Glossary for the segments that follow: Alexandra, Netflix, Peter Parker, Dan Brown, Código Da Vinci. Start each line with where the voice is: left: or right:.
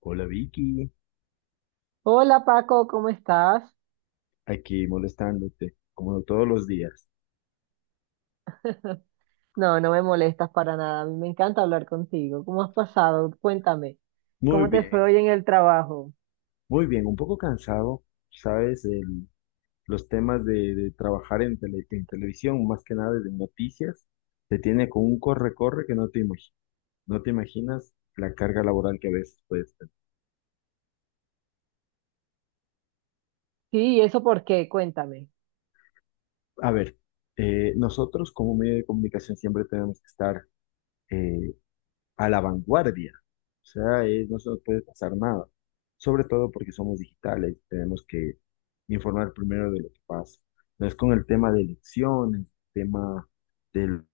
left: Hola Vicky,
right: Hola Paco, ¿cómo estás?
left: aquí molestándote, como todos los días.
right: No, no me molestas para nada. A mí me encanta hablar contigo. ¿Cómo has pasado? Cuéntame.
left: Muy
right: ¿Cómo te fue
left: bien,
right: hoy en el trabajo?
left: muy bien, un poco cansado, sabes, los temas de trabajar en, en televisión, más que nada de noticias, te tiene con un corre-corre que no no te imaginas la carga laboral que a veces puedes tener.
right: Sí, ¿y eso por qué? Cuéntame.
left: A ver, nosotros como medio de comunicación siempre tenemos que estar eh, a la vanguardia. O sea, no se nos puede pasar nada. Sobre todo porque somos digitales, tenemos que informar primero de lo que pasa. No es con el tema de elecciones, tema del-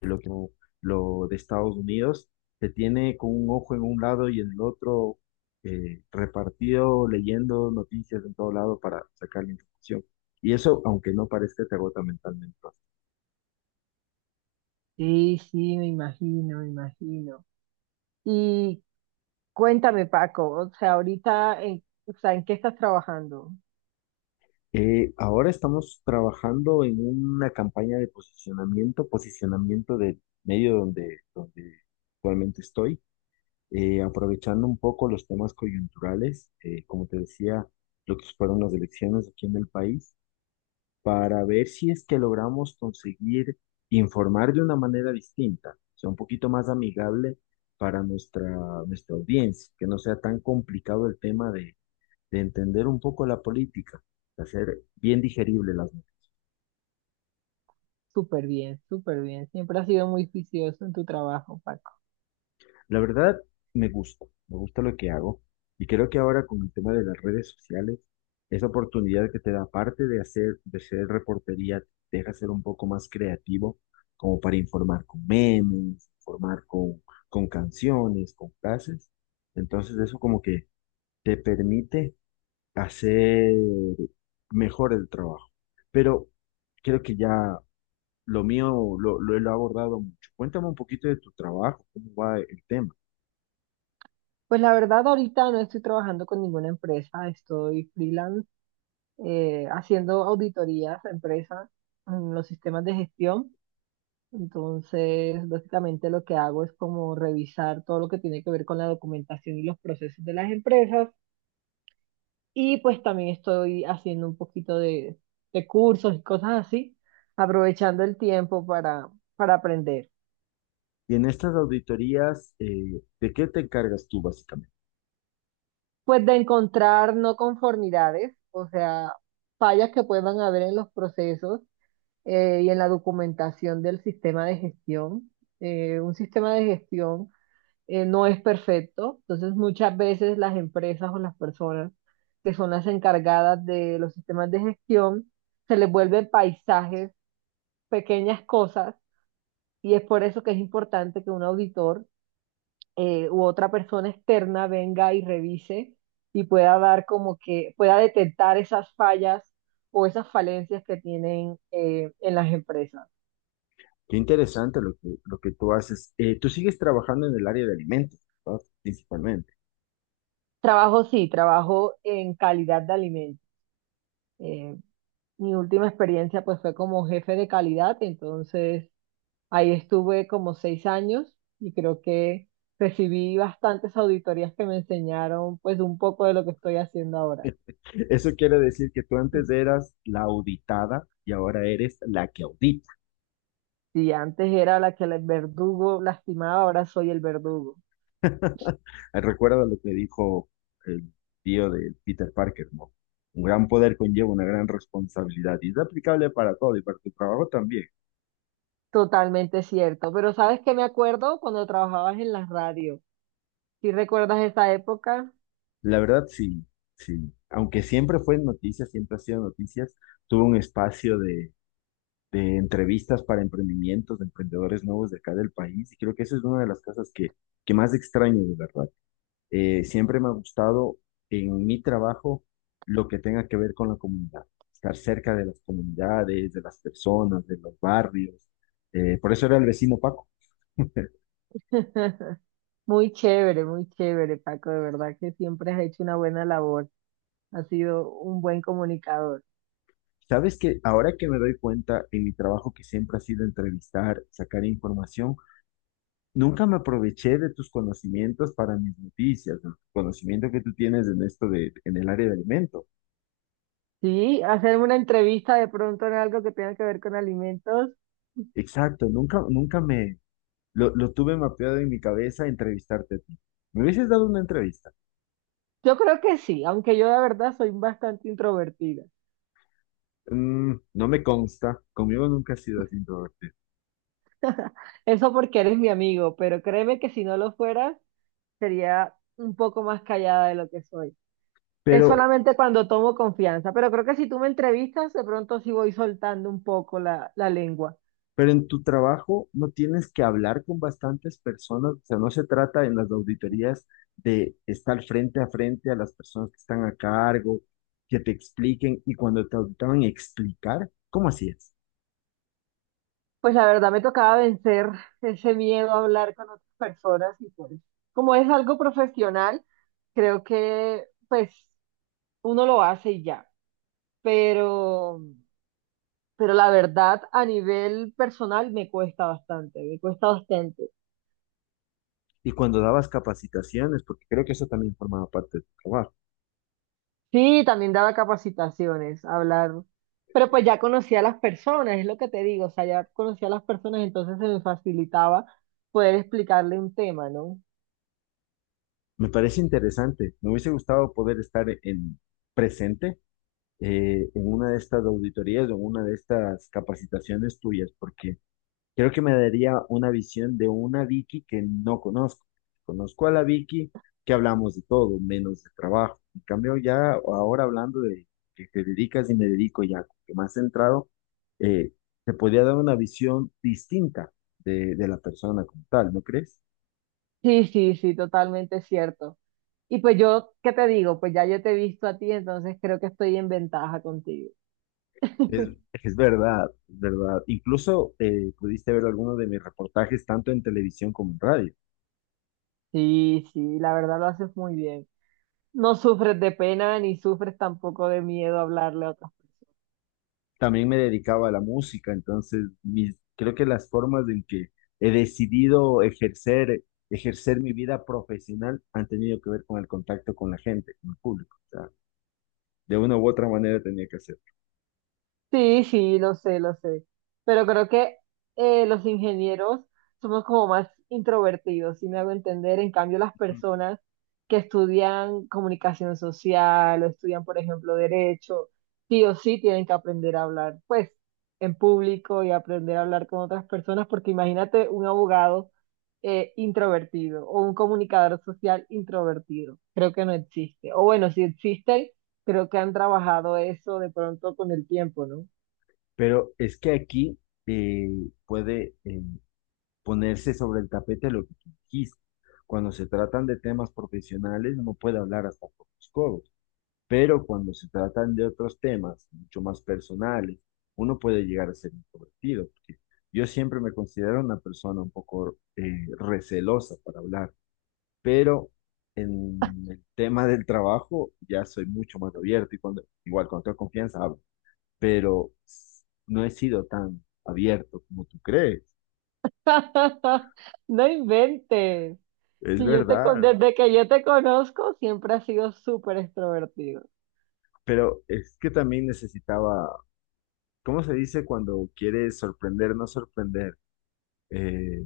left: de lo que lo de Estados Unidos, se tiene con un ojo en un lado y en el otro, repartido, leyendo noticias en todo lado para sacar la información. Y eso, aunque no parezca, te agota mentalmente.
right: Sí, sí, me imagino, me imagino. Y cuéntame, Paco, o sea, ahorita, o sea, ¿en qué estás trabajando?
left: Ahora estamos trabajando en una campaña de posicionamiento, posicionamiento del medio donde actualmente estoy, aprovechando un poco los temas coyunturales, como te decía, lo que fueron las elecciones aquí en el país, para ver si es que logramos conseguir informar de una manera distinta, o sea, un poquito más amigable para nuestra audiencia, que no sea tan complicado el tema de entender un poco la política, de hacer bien digerible las noticias.
right: Súper bien, súper bien. Siempre has sido muy juicioso en tu trabajo, Paco.
left: La verdad, me gusta lo que hago y creo que ahora con el tema de las redes sociales, esa oportunidad que te da, aparte de hacer, de ser reportería, te deja ser un poco más creativo, como para informar con memes, informar con canciones, con frases. Entonces eso como que te permite hacer mejor el trabajo. Pero creo que ya lo mío lo he abordado mucho. Cuéntame un poquito de tu trabajo, cómo va el tema.
right: Pues la verdad, ahorita no estoy trabajando con ninguna empresa, estoy freelance haciendo auditorías a empresas en los sistemas de gestión. Entonces, básicamente lo que hago es como revisar todo lo que tiene que ver con la documentación y los procesos de las empresas. Y pues también estoy haciendo un poquito de cursos y cosas así, aprovechando el tiempo para aprender.
left: Y en estas auditorías, ¿de qué te encargas tú básicamente?
right: Pues de encontrar no conformidades, o sea, fallas que puedan haber en los procesos y en la documentación del sistema de gestión. Un sistema de gestión no es perfecto, entonces muchas veces las empresas o las personas que son las encargadas de los sistemas de gestión se les vuelven paisajes, pequeñas cosas, y es por eso que es importante que un auditor u otra persona externa venga y revise y pueda dar como que pueda detectar esas fallas o esas falencias que tienen en las empresas.
left: Qué interesante lo que tú haces. Tú sigues trabajando en el área de alimentos, ¿verdad? Principalmente.
right: Trabajo sí, trabajo en calidad de alimentos. Eh, Mi última experiencia pues fue como jefe de calidad, entonces ahí estuve como 6 años y creo que recibí bastantes auditorías que me enseñaron pues un poco de lo que estoy haciendo ahora.
left: Eso quiere decir que tú antes eras la auditada y ahora eres la que audita.
right: Si antes era la que el verdugo lastimaba, ahora soy el verdugo.
left: Recuerda lo que dijo el tío de Peter Parker, ¿no? Un gran poder conlleva una gran responsabilidad y es aplicable para todo y para tu trabajo también.
right: Totalmente cierto, pero ¿sabes qué me acuerdo cuando trabajabas en la radio? ¿Sí recuerdas esa época?
left: La verdad, sí, sí. Aunque siempre fue noticias, siempre ha sido noticias, tuvo un espacio de entrevistas para emprendimientos, de emprendedores nuevos de acá del país, y creo que eso es una de las cosas que más extraño, de verdad. Siempre me ha gustado en mi trabajo lo que tenga que ver con la comunidad, estar cerca de las comunidades, de las personas, de los barrios. Por eso era el vecino Paco.
right: Muy chévere, Paco. De verdad que siempre has hecho una buena labor. Has sido un buen comunicador.
left: Sabes que ahora que me doy cuenta en mi trabajo que siempre ha sido entrevistar, sacar información, nunca me aproveché de tus conocimientos para mis noticias, ¿no? Conocimiento que tú tienes en esto de, en el área de alimento.
right: Sí, hacerme una entrevista de pronto en algo que tenga que ver con alimentos.
left: Exacto, nunca, lo tuve mapeado en mi cabeza entrevistarte a ti. Me hubieses dado una entrevista.
right: Yo creo que sí, aunque yo de verdad soy bastante introvertida.
left: Mm, no me consta, conmigo nunca has sido así introvertido.
right: Eso porque eres mi amigo, pero créeme que si no lo fueras, sería un poco más callada de lo que soy. Es
left: Pero
right: solamente cuando tomo confianza, pero creo que si tú me entrevistas, de pronto sí voy soltando un poco la lengua.
left: Pero en tu trabajo no tienes que hablar con bastantes personas, o sea, no se trata en las auditorías de estar frente a frente a las personas que están a cargo, que te expliquen y cuando te auditaban explicar, ¿cómo hacías?
right: Pues la verdad me tocaba vencer ese miedo a hablar con otras personas y pues como es algo profesional, creo que pues uno lo hace y ya, pero pero la verdad a nivel personal me cuesta bastante, me cuesta bastante.
left: Y cuando dabas capacitaciones, porque creo que eso también formaba parte de tu trabajo.
right: Sí, también daba capacitaciones, hablar, pero pues ya conocía a las personas, es lo que te digo, o sea, ya conocía a las personas, entonces se me facilitaba poder explicarle un tema, ¿no?
left: Me parece interesante, me hubiese gustado poder estar en presente, en una de estas auditorías o en una de estas capacitaciones tuyas, porque creo que me daría una visión de una Vicky que no conozco. Conozco a la Vicky que hablamos de todo, menos de trabajo. En cambio, ya ahora hablando de que te dedicas y me dedico ya, que más centrado, eh, te podría dar una visión distinta de la persona como tal, ¿no crees?
right: Sí, sí, sí, totalmente cierto. Y pues yo, ¿qué te digo? Pues ya yo te he visto a ti, entonces creo que estoy en ventaja contigo.
left: Es, es verdad, es verdad. Incluso pudiste ver algunos de mis reportajes tanto en televisión como en radio.
right: Sí, sí, la verdad lo haces muy bien. No sufres de pena ni sufres tampoco de miedo a hablarle a otras personas.
left: También me dedicaba a la música, entonces mis, creo que las formas en que he decidido ejercer, ejercer mi vida profesional han tenido que ver con el contacto con la gente, con el público. O sea, de una u otra manera tenía que hacer.
right: Sí, sí, lo sé, lo sé. Pero creo que los ingenieros somos como más introvertidos, si me hago entender. En cambio, las
left: Ujú.
right: personas que estudian comunicación social o estudian, por ejemplo, derecho, sí o sí tienen que aprender a hablar, pues, en público y aprender a hablar con otras personas, porque imagínate un abogado introvertido o un comunicador social introvertido. Creo que no existe. O bueno, si existen, creo que han trabajado eso de pronto con el tiempo, ¿no?
left: Pero es que aquí eh, puede ponerse sobre el tapete lo que tú dijiste. Cuando se tratan de temas profesionales, uno puede hablar hasta por los codos. Pero cuando se tratan de otros temas mucho más personales, uno puede llegar a ser introvertido, porque yo siempre me considero una persona un poco recelosa para hablar, pero en el tema del trabajo ya soy mucho más abierto y cuando, igual con toda confianza hablo, pero no he sido tan abierto como tú crees,
right: No inventes.
left: es
right: Si yo te con-
left: verdad,
right: Desde que yo te conozco, siempre has sido súper extrovertido.
left: pero es que también necesitaba, ¿cómo se dice cuando quieres sorprender, no sorprender? Eh,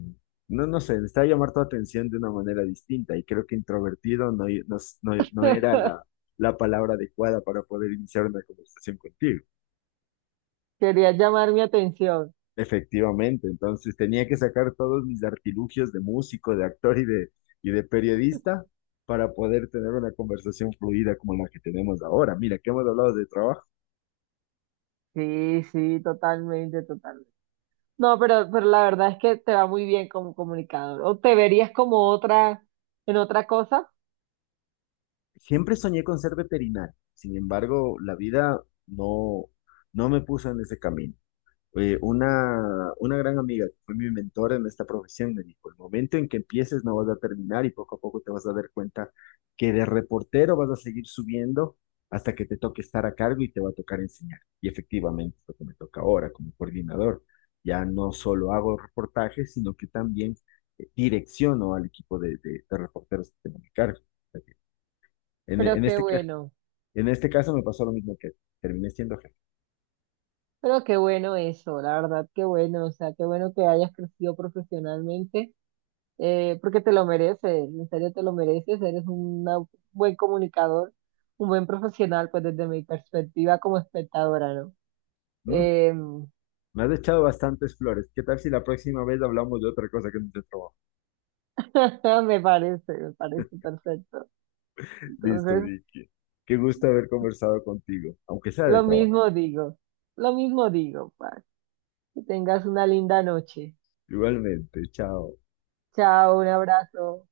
left: no, no sé, necesitaba llamar tu atención de una manera distinta y creo que introvertido no, no, no era la palabra adecuada para poder iniciar una conversación contigo.
right: Querías llamar mi atención.
left: Efectivamente, entonces tenía que sacar todos mis artilugios de músico, de actor y de periodista para poder tener una conversación fluida como la que tenemos ahora. Mira, que hemos hablado de trabajo.
right: Sí, sí, totalmente, totalmente. No, pero la verdad es que te va muy bien como comunicador. O te verías como otra, en otra cosa,
left: Siempre soñé con ser veterinario, sin embargo, la vida no, no me puso en ese camino. Eh, una gran amiga que fue mi mentora en esta profesión me dijo, el momento en que empieces no vas a terminar y poco a poco te vas a dar cuenta que de reportero vas a seguir subiendo hasta que te toque estar a cargo y te va a tocar enseñar. Y efectivamente es lo que me toca ahora como coordinador. Ya no solo hago reportajes, sino que también direcciono al equipo de reporteros que tengo a mi cargo. O sea que En, en
right: pero qué
left: este, ca-
right: bueno.
left: en este caso me pasó lo mismo que terminé siendo jefe.
right: Pero qué bueno eso, la verdad, qué bueno. O sea, qué bueno que hayas crecido profesionalmente porque te lo mereces, en serio te lo mereces, un buen comunicador, un buen profesional, pues desde mi perspectiva como espectadora, ¿no? Em,
left: Me has echado bastantes flores. ¿Qué tal si la próxima vez hablamos de otra cosa que no sea trabajo?
right: me parece perfecto.
left: Listo,
right: Entonces,
left: Vicky. Qué gusto haber conversado contigo, aunque sea de
right: lo
left: trabajo.
right: mismo digo, lo mismo digo, Paz. Que tengas una linda noche.
left: Igualmente, chao.
right: Chao, un abrazo.